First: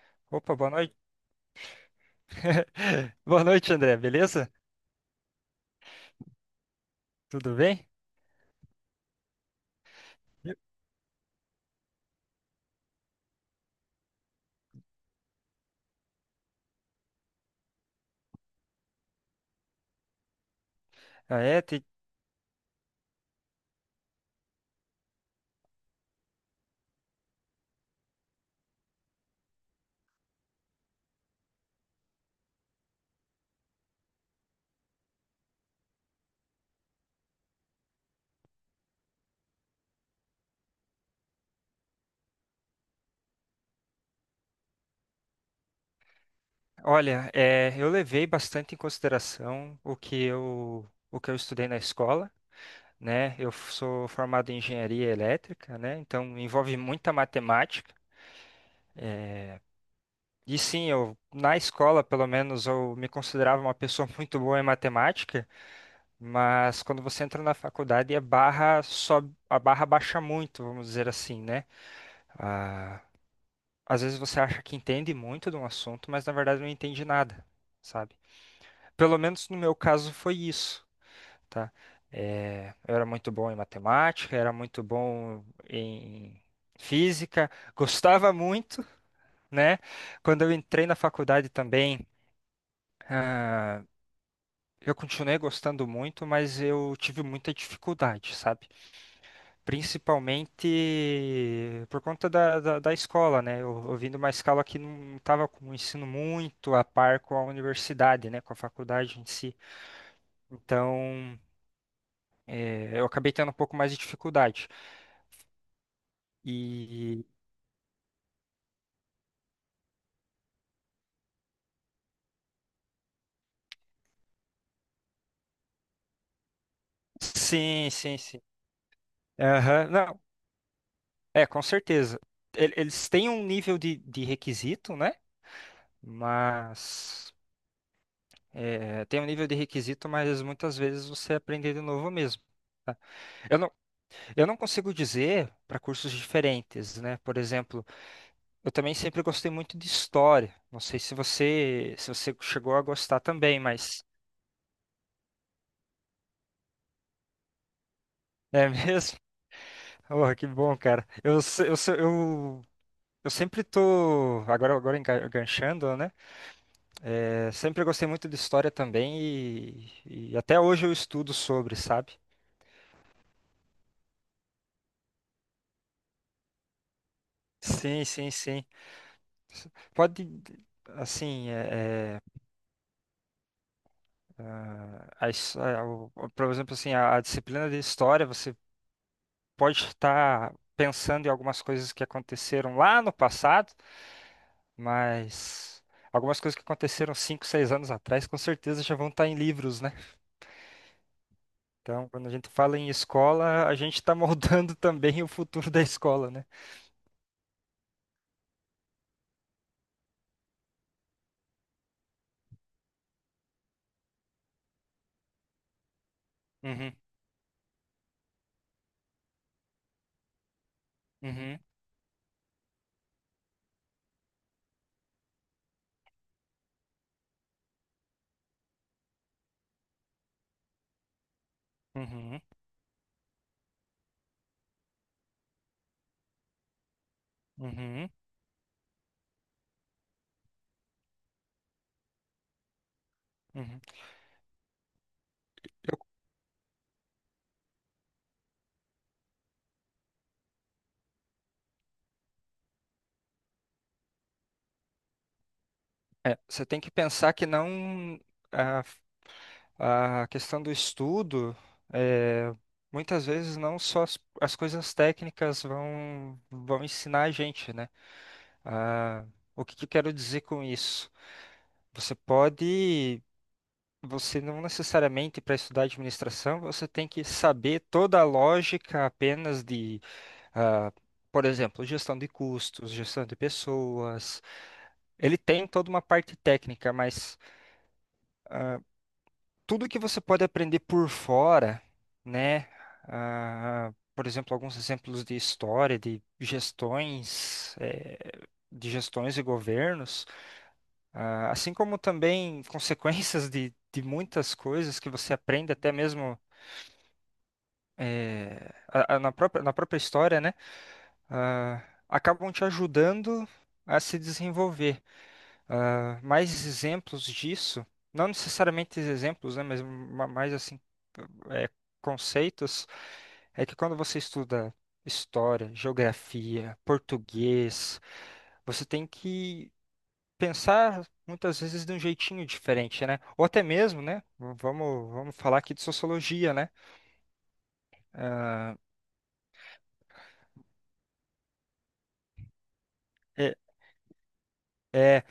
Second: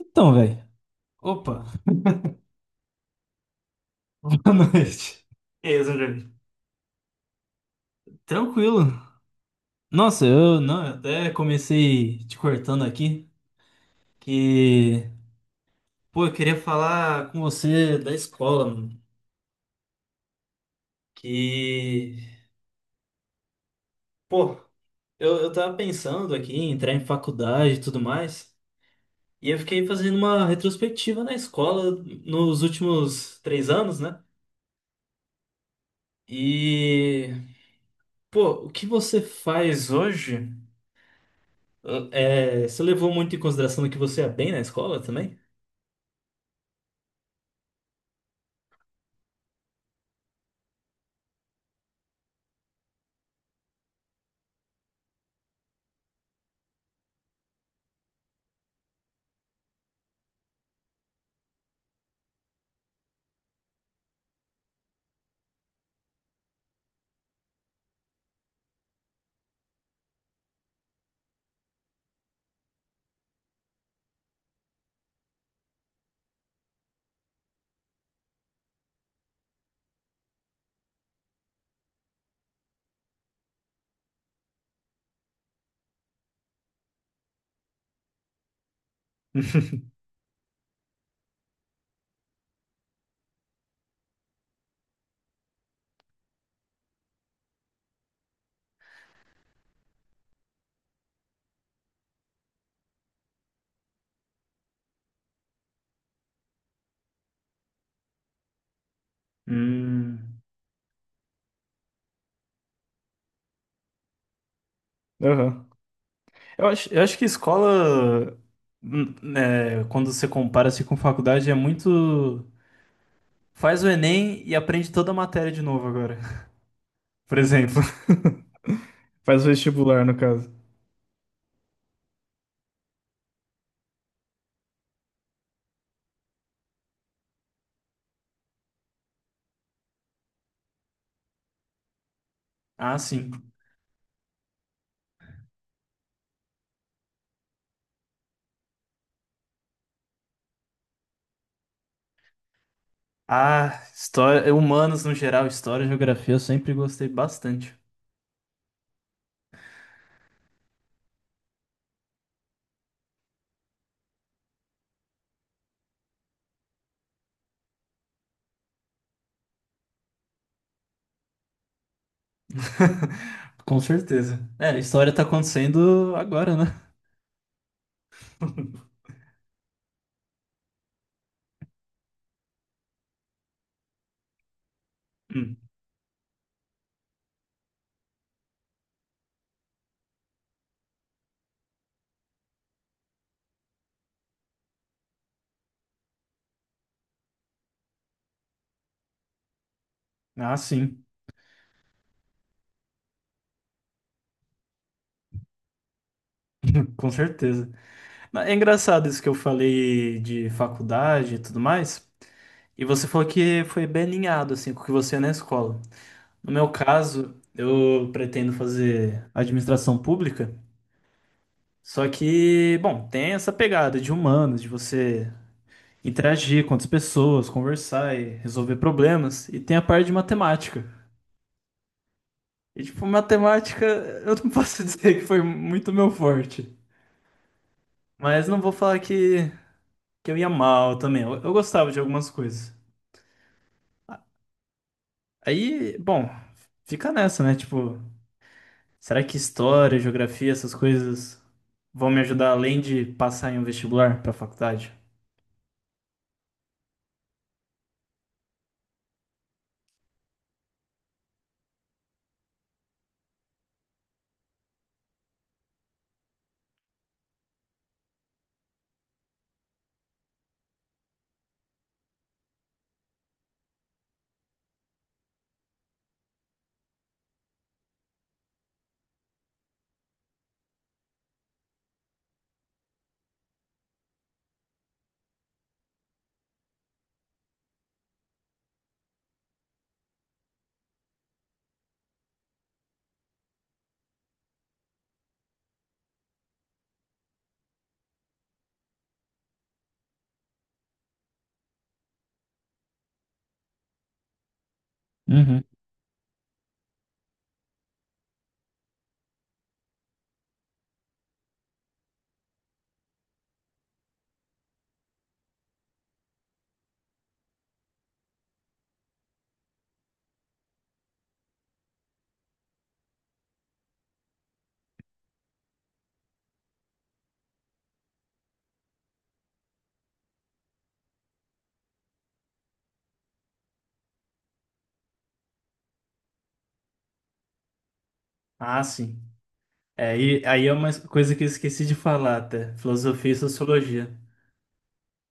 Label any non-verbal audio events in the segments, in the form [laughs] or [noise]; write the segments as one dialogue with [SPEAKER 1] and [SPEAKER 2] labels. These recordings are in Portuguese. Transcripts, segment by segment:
[SPEAKER 1] Então,
[SPEAKER 2] Opa,
[SPEAKER 1] velho.
[SPEAKER 2] boa noite.
[SPEAKER 1] Opa,
[SPEAKER 2] [laughs] Boa noite, André,
[SPEAKER 1] [laughs]
[SPEAKER 2] beleza?
[SPEAKER 1] boa noite. E aí, Zangari?
[SPEAKER 2] Tudo bem?
[SPEAKER 1] Tranquilo. Nossa, eu não, eu até comecei te cortando aqui, que, pô, eu queria falar com você da escola, mano.
[SPEAKER 2] Ah, é,
[SPEAKER 1] Que, pô, eu tava pensando aqui em entrar em faculdade e tudo mais, e eu fiquei fazendo uma retrospectiva na escola nos últimos três anos, né? E, pô, o que você faz hoje? É, você levou muito em consideração que você é bem na escola também?
[SPEAKER 2] Olha, é, eu levei bastante em consideração o que eu estudei na escola, né? Sou formado em engenharia elétrica, né? Então envolve muita matemática. é, E sim, eu na escola, pelo menos, eu me considerava uma pessoa [laughs] muito boa em matemática, mas quando você entra na faculdade, a barra sobe, a barra baixa muito, vamos dizer assim, né? Ah, às vezes você acha que entende muito de um assunto, mas na verdade não entende nada, sabe? Pelo menos no meu caso foi isso, tá? É, eu era muito bom em matemática, era muito bom em física, gostava muito, né?
[SPEAKER 1] [laughs]
[SPEAKER 2] Quando eu entrei na faculdade também, ah, eu continuei gostando muito, mas eu tive muita dificuldade, sabe? Principalmente por conta da escola, né? Eu vim de uma escola que não estava com o ensino muito a par com a universidade, né? Com a faculdade em si.
[SPEAKER 1] Hum,
[SPEAKER 2] Então, eu acabei tendo um pouco mais de dificuldade.
[SPEAKER 1] aham. Eu acho
[SPEAKER 2] E
[SPEAKER 1] que escola, né, quando você compara assim com faculdade, é muito. Faz o Enem e aprende toda a matéria de novo agora. [laughs] Por exemplo.
[SPEAKER 2] sim, sim, sim.
[SPEAKER 1] Faz
[SPEAKER 2] Aham,
[SPEAKER 1] vestibular, no
[SPEAKER 2] não,
[SPEAKER 1] caso.
[SPEAKER 2] é, com certeza. Eles têm um nível de requisito, né? Mas. Tem um nível de requisito, mas muitas vezes você aprende de novo mesmo.
[SPEAKER 1] Ah, sim.
[SPEAKER 2] Eu Eu não consigo dizer para cursos diferentes, né? Por exemplo, eu também sempre gostei muito de história. Não sei se você chegou a gostar também,
[SPEAKER 1] Ah,
[SPEAKER 2] mas
[SPEAKER 1] história, humanos no geral, história geografia eu sempre gostei bastante.
[SPEAKER 2] é mesmo? [laughs] Oh, que bom, cara. Eu se- eu, se- eu sempre tô agora agora enganchando, né? É, sempre gostei muito de história também e até hoje eu estudo sobre, sabe?
[SPEAKER 1] [laughs] Com certeza. É, a história tá acontecendo agora, né?
[SPEAKER 2] Sim, sim, sim. Pode, assim, ah, a
[SPEAKER 1] Hum.
[SPEAKER 2] his- ah, o- por exemplo, assim, a disciplina de história, você pode estar pensando em algumas coisas que aconteceram lá no passado, mas algumas coisas que aconteceram 5 6 anos atrás, com certeza já vão estar em livros, né?
[SPEAKER 1] Ah, sim,
[SPEAKER 2] Então, quando a gente fala em escola, a gente está moldando [laughs] também o futuro da escola, né?
[SPEAKER 1] com certeza. É engraçado isso que eu falei de faculdade e tudo mais. E você falou que foi bem alinhado assim com o que você é na escola. No meu
[SPEAKER 2] Uhum,
[SPEAKER 1] caso, eu pretendo fazer administração pública,
[SPEAKER 2] uhum,
[SPEAKER 1] só que, bom, tem essa pegada de humanos, de você interagir com outras pessoas, conversar e resolver problemas, e tem a parte de matemática.
[SPEAKER 2] uhum,
[SPEAKER 1] E tipo, matemática, [laughs] eu não posso [laughs] dizer que foi muito meu forte,
[SPEAKER 2] uhum,
[SPEAKER 1] mas não vou falar que eu ia mal também. Eu gostava de algumas coisas.
[SPEAKER 2] uhum.
[SPEAKER 1] Aí, bom, fica nessa, né? Tipo, será que história, geografia, essas coisas vão me ajudar além de passar em um vestibular pra faculdade?
[SPEAKER 2] É, você tem que pensar que não. Ah, a questão do estudo, é, muitas vezes não só as coisas técnicas vão ensinar a gente, né? Ah, o que que eu quero dizer com isso? Você pode, você não necessariamente para estudar administração, você tem que saber toda a lógica apenas de, ah, por exemplo, gestão de custos, gestão de pessoas. Ele tem toda uma parte técnica, mas tudo que você pode aprender por fora, né? Ah, por exemplo, alguns exemplos de história, de gestões e governos, assim como também [laughs] consequências de muitas coisas que você
[SPEAKER 1] Uhum.
[SPEAKER 2] aprende até mesmo eh, na própria história, né? Ah, acabam te ajudando a se desenvolver. Ah, mais exemplos disso, não necessariamente exemplos, né? Mas mais assim, é, conceitos é que quando você estuda história, geografia, português, você tem que pensar muitas vezes de um jeitinho diferente, né? Ou até mesmo, né? Vamos falar aqui de sociologia, né?
[SPEAKER 1] Ah, sim. É, e, aí é uma coisa que eu esqueci de falar até. Filosofia e
[SPEAKER 2] É,
[SPEAKER 1] sociologia.
[SPEAKER 2] é,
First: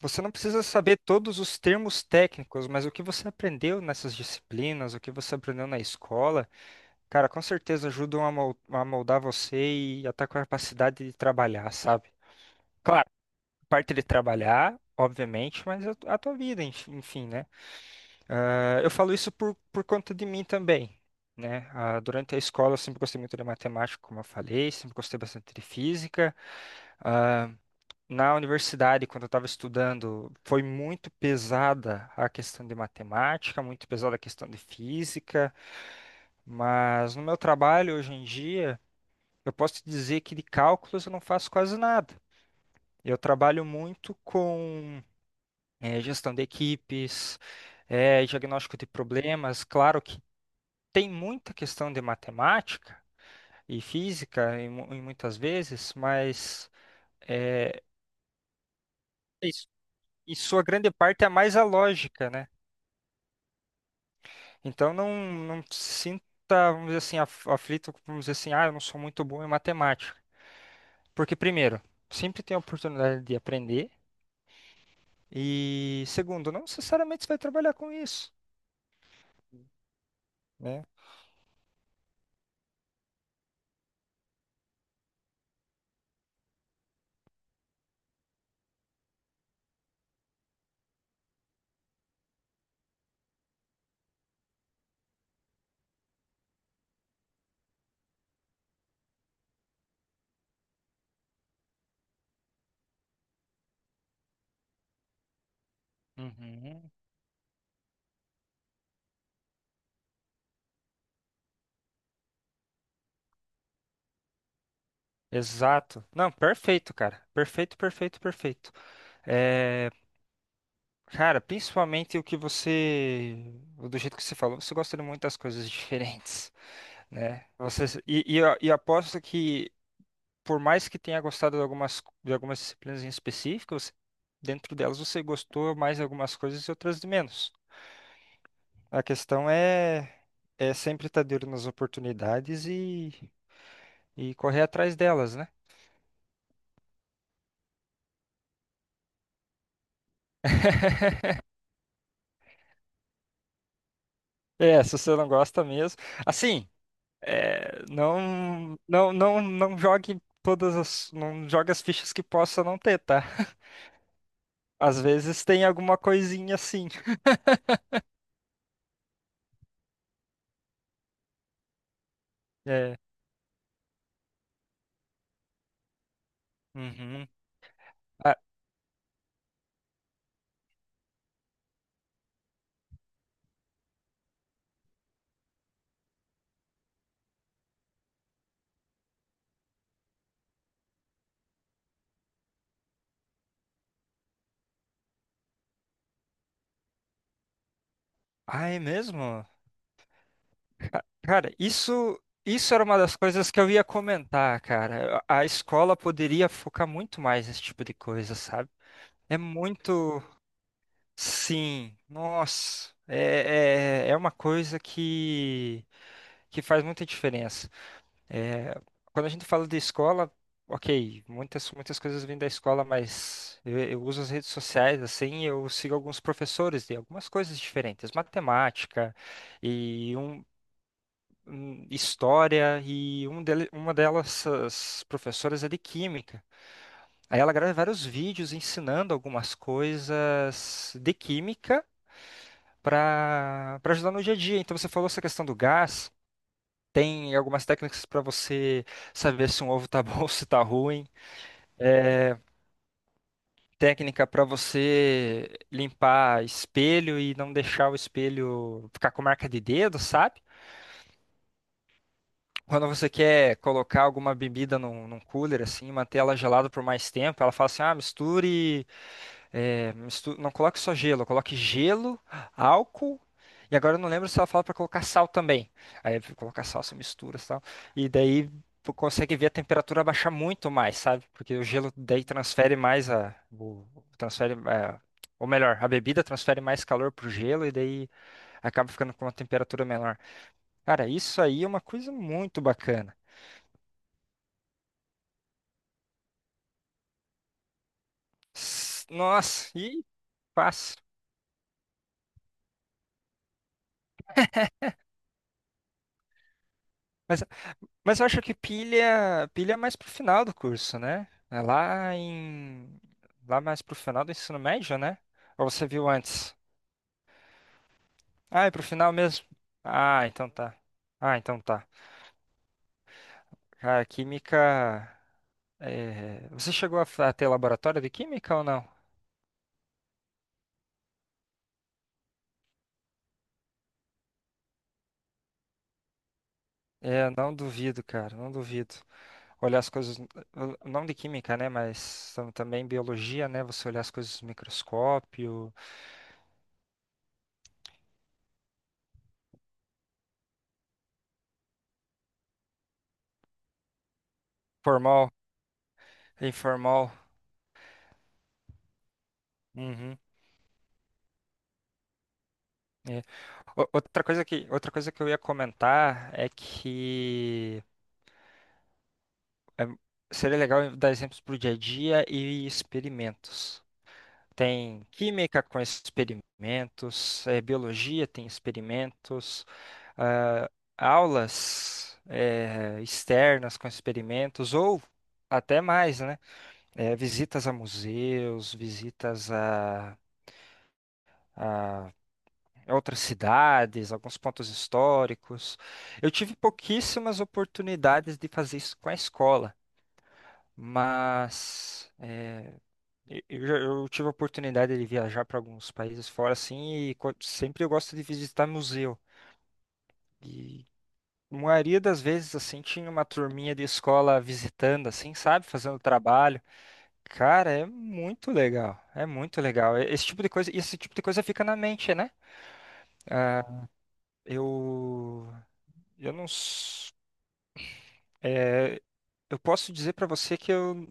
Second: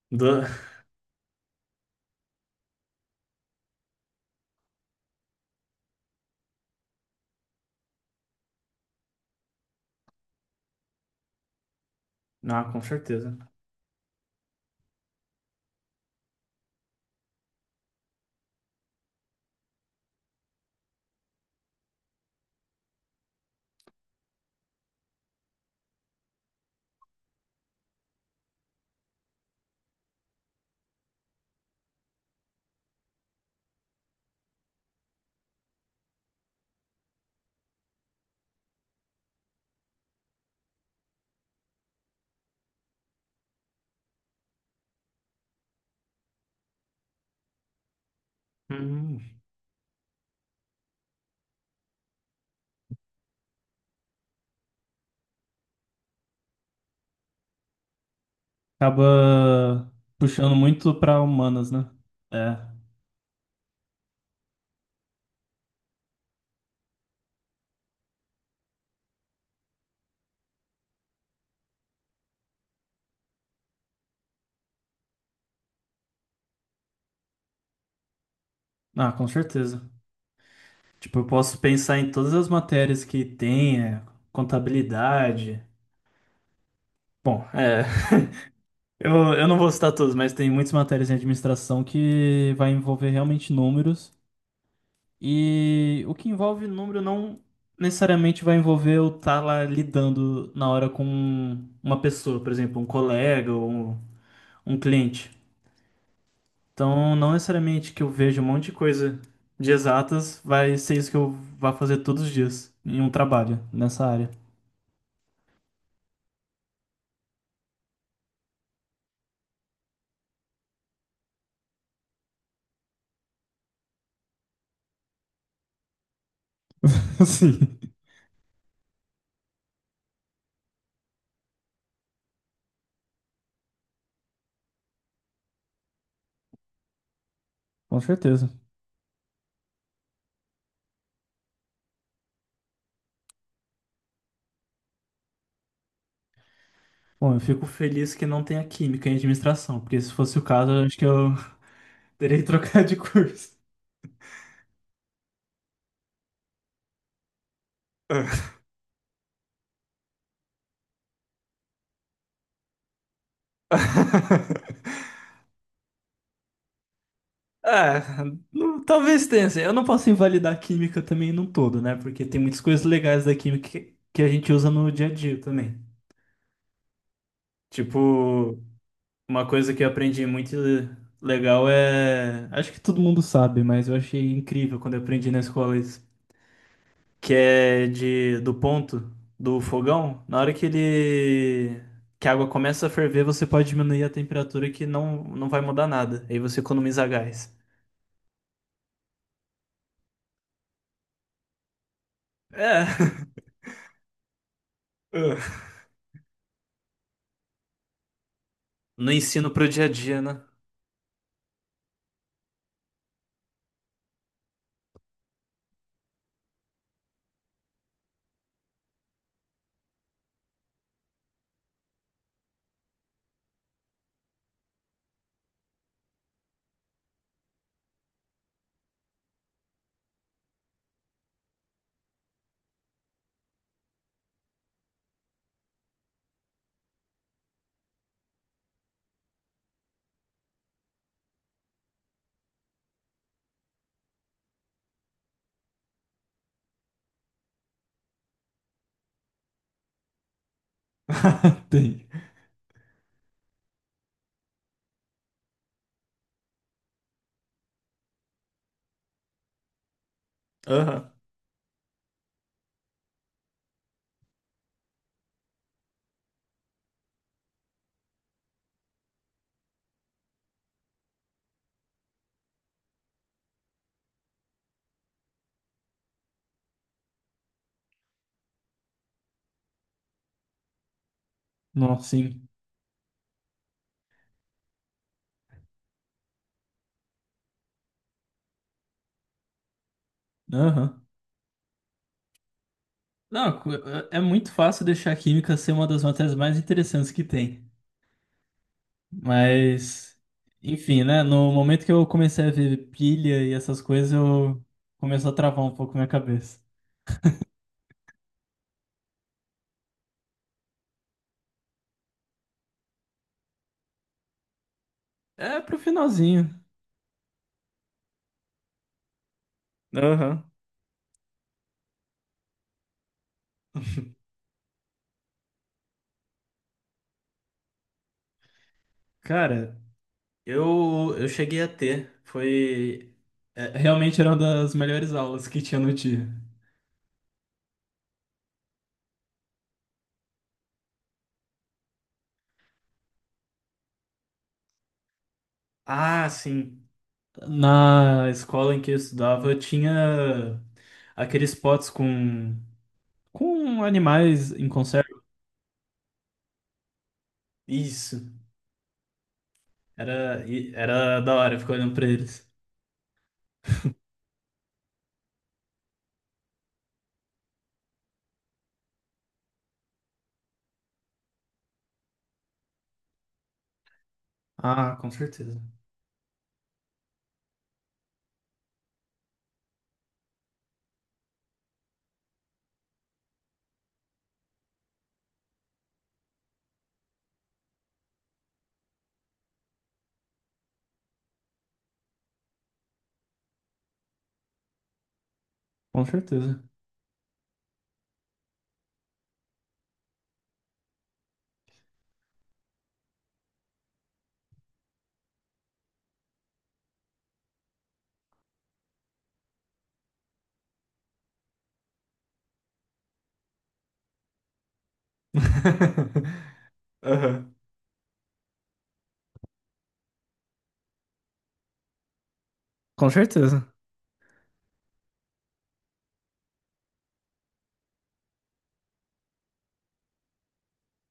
[SPEAKER 2] você não
[SPEAKER 1] Do...
[SPEAKER 2] precisa
[SPEAKER 1] [laughs]
[SPEAKER 2] saber todos os termos técnicos, mas o que você aprendeu nessas disciplinas, o que você aprendeu na escola, cara, com certeza ajudam a moldar você e a tua capacidade de trabalhar, sabe?
[SPEAKER 1] Ah, com
[SPEAKER 2] Claro,
[SPEAKER 1] certeza.
[SPEAKER 2] parte de trabalhar, obviamente, mas a tua vida, enfim, né? Ah, eu falo isso por conta de mim também, né? Ah, durante a escola eu sempre gostei muito de matemática, como eu falei, sempre gostei bastante de física. Ah, na universidade, quando eu estava estudando, foi muito pesada a questão de matemática, muito pesada a questão de física, mas no meu trabalho hoje em dia, eu posso te dizer que de cálculos eu não faço quase nada. Eu trabalho muito com gestão de equipes, diagnóstico de
[SPEAKER 1] Hum,
[SPEAKER 2] problemas. Claro que tem muita questão de matemática e física em muitas vezes, mas é,
[SPEAKER 1] Acaba
[SPEAKER 2] isso, em
[SPEAKER 1] puxando
[SPEAKER 2] sua grande
[SPEAKER 1] muito pra
[SPEAKER 2] parte é mais a
[SPEAKER 1] humanas, né?
[SPEAKER 2] lógica, né?
[SPEAKER 1] É.
[SPEAKER 2] Então não, não se sinta, vamos dizer assim, aflito, vamos dizer assim, eu não sou muito bom em matemática. Porque, primeiro, sempre tem a oportunidade de aprender, e segundo, não necessariamente você vai trabalhar com isso,
[SPEAKER 1] Ah, com certeza.
[SPEAKER 2] né?
[SPEAKER 1] Tipo, eu posso pensar em todas as matérias que tem, é, contabilidade. Bom, é. Eu, eu não vou citar todos, mas tem muitas matérias em administração que vai envolver realmente números. E o que envolve número não necessariamente vai envolver eu estar lá lidando na hora com uma pessoa, por exemplo, um colega ou um cliente.
[SPEAKER 2] Uhum.
[SPEAKER 1] Então, não necessariamente que eu veja um monte de coisa de exatas vai ser isso que eu vá fazer todos os dias em um trabalho nessa área.
[SPEAKER 2] Exato. Não, perfeito, cara. Perfeito, perfeito, perfeito. É, cara, principalmente o que você, do jeito que você falou, você gosta de muitas coisas [laughs] diferentes,
[SPEAKER 1] [laughs]
[SPEAKER 2] né?
[SPEAKER 1] Sim,
[SPEAKER 2] Você, e, eu- e aposto que, por mais que tenha gostado de algumas, disciplinas em específico, dentro delas você gostou mais de algumas coisas e outras de menos.
[SPEAKER 1] com certeza.
[SPEAKER 2] A questão é sempre estar de olho nas oportunidades e correr atrás delas, né?
[SPEAKER 1] Bom, eu fico feliz que não tenha química em administração, porque se fosse o caso, eu acho que eu
[SPEAKER 2] [laughs]
[SPEAKER 1] terei que trocar de curso.
[SPEAKER 2] É, se você não gosta mesmo. Assim. É, não, não, não, não jogue não jogue as fichas que possa não ter, tá? Às
[SPEAKER 1] [laughs]
[SPEAKER 2] vezes tem alguma coisinha assim.
[SPEAKER 1] Ah, não, talvez tenha, assim. Eu não posso invalidar a química também num todo, né? Porque tem muitas coisas
[SPEAKER 2] É.
[SPEAKER 1] legais da química que a gente usa no dia a dia também.
[SPEAKER 2] Uhum. Ah,
[SPEAKER 1] Tipo, uma coisa que eu aprendi muito legal é, acho que todo mundo sabe, mas eu achei incrível quando eu aprendi na escola, que é de do ponto do fogão, na hora que ele que a água começa a ferver, você pode diminuir a temperatura que não vai mudar nada. Aí você economiza gás.
[SPEAKER 2] ah, é mesmo? Cara, isso era
[SPEAKER 1] É.
[SPEAKER 2] uma das
[SPEAKER 1] [laughs]
[SPEAKER 2] coisas que eu ia comentar, cara. A
[SPEAKER 1] Ah.
[SPEAKER 2] escola poderia focar muito mais nesse tipo de coisa, sabe?
[SPEAKER 1] No
[SPEAKER 2] É
[SPEAKER 1] ensino pro dia a dia,
[SPEAKER 2] muito,
[SPEAKER 1] né?
[SPEAKER 2] sim, nossa, é uma coisa que faz muita diferença. É, quando a gente fala de escola, ok, muitas coisas vêm da escola, mas eu uso as redes sociais, assim, eu sigo alguns professores de algumas coisas diferentes, matemática e história, e uma delas, as professoras é de química. Aí ela grava vários vídeos ensinando algumas coisas de química para ajudar no dia a dia. Então você falou essa questão do gás. Tem algumas técnicas para você saber se um ovo tá bom [laughs] ou se tá ruim.
[SPEAKER 1] [laughs] Tem.
[SPEAKER 2] Técnica para você limpar espelho e não deixar o espelho ficar com marca de dedo, sabe?
[SPEAKER 1] Aham.
[SPEAKER 2] Quando você quer colocar alguma bebida num cooler, assim, manter ela gelada por mais tempo, ela fala assim: ah, misture. É, não coloque só gelo, coloque gelo, álcool. E agora eu não lembro se ela fala pra colocar sal também. Aí colocar sal, você mistura sal. E daí tu consegue ver a temperatura baixar muito mais, sabe? Porque o gelo
[SPEAKER 1] Nossa,
[SPEAKER 2] daí
[SPEAKER 1] sim.
[SPEAKER 2] transfere mais a. o- transfere, é, ou melhor, a bebida transfere mais calor pro gelo e daí acaba ficando com uma temperatura menor.
[SPEAKER 1] Aham.
[SPEAKER 2] Cara, isso aí é uma coisa muito bacana.
[SPEAKER 1] Não, cu- é muito fácil deixar a química ser uma das matérias mais interessantes que tem.
[SPEAKER 2] Nossa, e
[SPEAKER 1] Mas,
[SPEAKER 2] fácil.
[SPEAKER 1] enfim, né? No momento que eu comecei a ver pilha e essas coisas, eu começou a travar um pouco minha cabeça.
[SPEAKER 2] Mas Mas eu acho que pilha, pilha é mais pro final do curso, né? É lá mais pro final do ensino médio, né?
[SPEAKER 1] É
[SPEAKER 2] Ou
[SPEAKER 1] pro
[SPEAKER 2] você viu
[SPEAKER 1] finalzinho.
[SPEAKER 2] antes? Ah, é pro final mesmo. Ah,
[SPEAKER 1] Aham.
[SPEAKER 2] então tá. Ah, então tá. A química, você chegou a a ter laboratório de química ou não?
[SPEAKER 1] Cara, eu cheguei a ter. Foi. É, realmente era uma das melhores aulas que tinha no dia.
[SPEAKER 2] É, não duvido, cara, não duvido. Olhar as coisas, não de química, né? Mas também biologia, né? Você olhar as coisas no microscópio,
[SPEAKER 1] Ah, sim. Na escola em que eu estudava, eu tinha aqueles potes com animais em conserva.
[SPEAKER 2] formal, informal.
[SPEAKER 1] Isso.
[SPEAKER 2] Uhum.
[SPEAKER 1] Era da hora ficar olhando pra eles.
[SPEAKER 2] É. Outra coisa que eu ia comentar é que, é, seria legal dar exemplos para o dia a dia e experimentos.
[SPEAKER 1] Ah,
[SPEAKER 2] Tem
[SPEAKER 1] com certeza.
[SPEAKER 2] química com experimentos, biologia tem experimentos, ah, aulas externas com experimentos, ou até mais, né? Visitas a museus, visitas a outras cidades, alguns pontos históricos.
[SPEAKER 1] Com
[SPEAKER 2] Eu tive
[SPEAKER 1] certeza.
[SPEAKER 2] pouquíssimas oportunidades de fazer isso com a escola, mas eu, eu tive a oportunidade de viajar para alguns países fora, assim, e sempre eu gosto de visitar museu. E a maioria das vezes, assim, tinha uma turminha de escola visitando, assim, sabe, fazendo
[SPEAKER 1] [laughs]
[SPEAKER 2] trabalho.
[SPEAKER 1] Aham.
[SPEAKER 2] Cara, é muito legal, é muito legal. Esse tipo de coisa fica na mente, né?
[SPEAKER 1] Com
[SPEAKER 2] Ah,
[SPEAKER 1] certeza.
[SPEAKER 2] eu, eu não É, eu posso dizer para você que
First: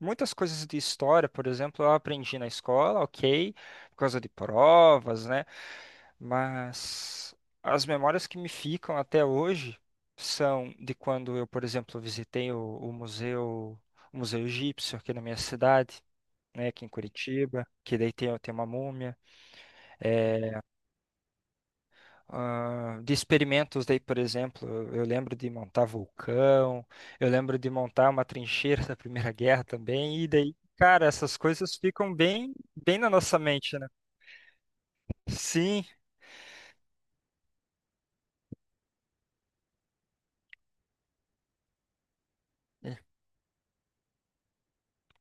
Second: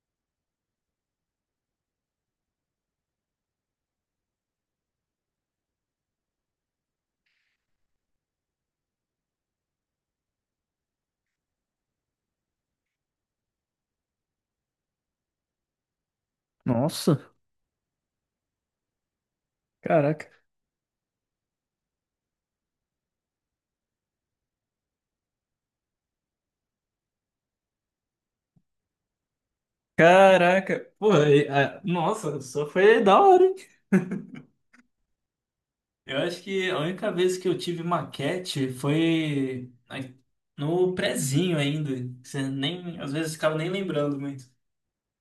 [SPEAKER 2] muitas coisas de história, por exemplo, eu aprendi na escola, ok, por causa de provas, né? Mas as memórias que me ficam até hoje são de quando eu, por exemplo, visitei o museu, o Museu Egípcio aqui na minha cidade, né, aqui em
[SPEAKER 1] Nossa,
[SPEAKER 2] Curitiba, que daí tem, tem uma múmia.
[SPEAKER 1] caraca.
[SPEAKER 2] Ah, de experimentos daí, por exemplo, eu lembro de montar vulcão, eu lembro de montar uma trincheira da Primeira Guerra também, e daí,
[SPEAKER 1] Caraca,
[SPEAKER 2] cara,
[SPEAKER 1] pô,
[SPEAKER 2] essas
[SPEAKER 1] e-
[SPEAKER 2] coisas
[SPEAKER 1] ah,
[SPEAKER 2] ficam
[SPEAKER 1] nossa,
[SPEAKER 2] bem,
[SPEAKER 1] só
[SPEAKER 2] bem
[SPEAKER 1] foi
[SPEAKER 2] na
[SPEAKER 1] da
[SPEAKER 2] nossa
[SPEAKER 1] hora, hein?
[SPEAKER 2] mente, né? Sim,
[SPEAKER 1] Eu acho que a única vez que eu tive maquete foi na- no prezinho ainda. Você nem, às vezes ficava nem lembrando muito.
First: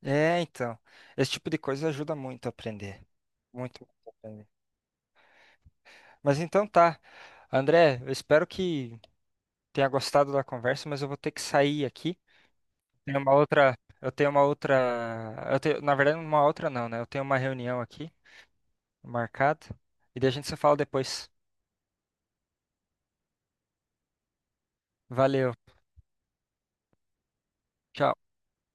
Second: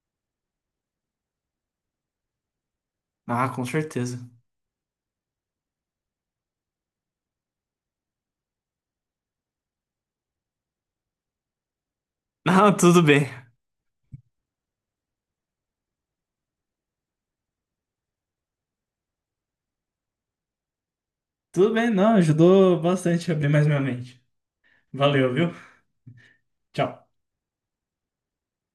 [SPEAKER 2] então, esse tipo de coisa ajuda muito a aprender,
[SPEAKER 1] Ah, com
[SPEAKER 2] muito, muito a
[SPEAKER 1] certeza. [laughs]
[SPEAKER 2] aprender. Mas então tá, André, eu espero que tenha gostado da conversa, mas eu vou ter que sair aqui.
[SPEAKER 1] Não, tudo bem.
[SPEAKER 2] Eu tenho uma outra, eu tenho, na verdade, uma outra não, né? Eu tenho uma reunião aqui. Marcado. E daí a gente se fala depois.
[SPEAKER 1] Tudo bem, não, ajudou bastante a abrir mais minha mente. Valeu, viu?
[SPEAKER 2] Valeu.
[SPEAKER 1] Tchau.
[SPEAKER 2] Tchau.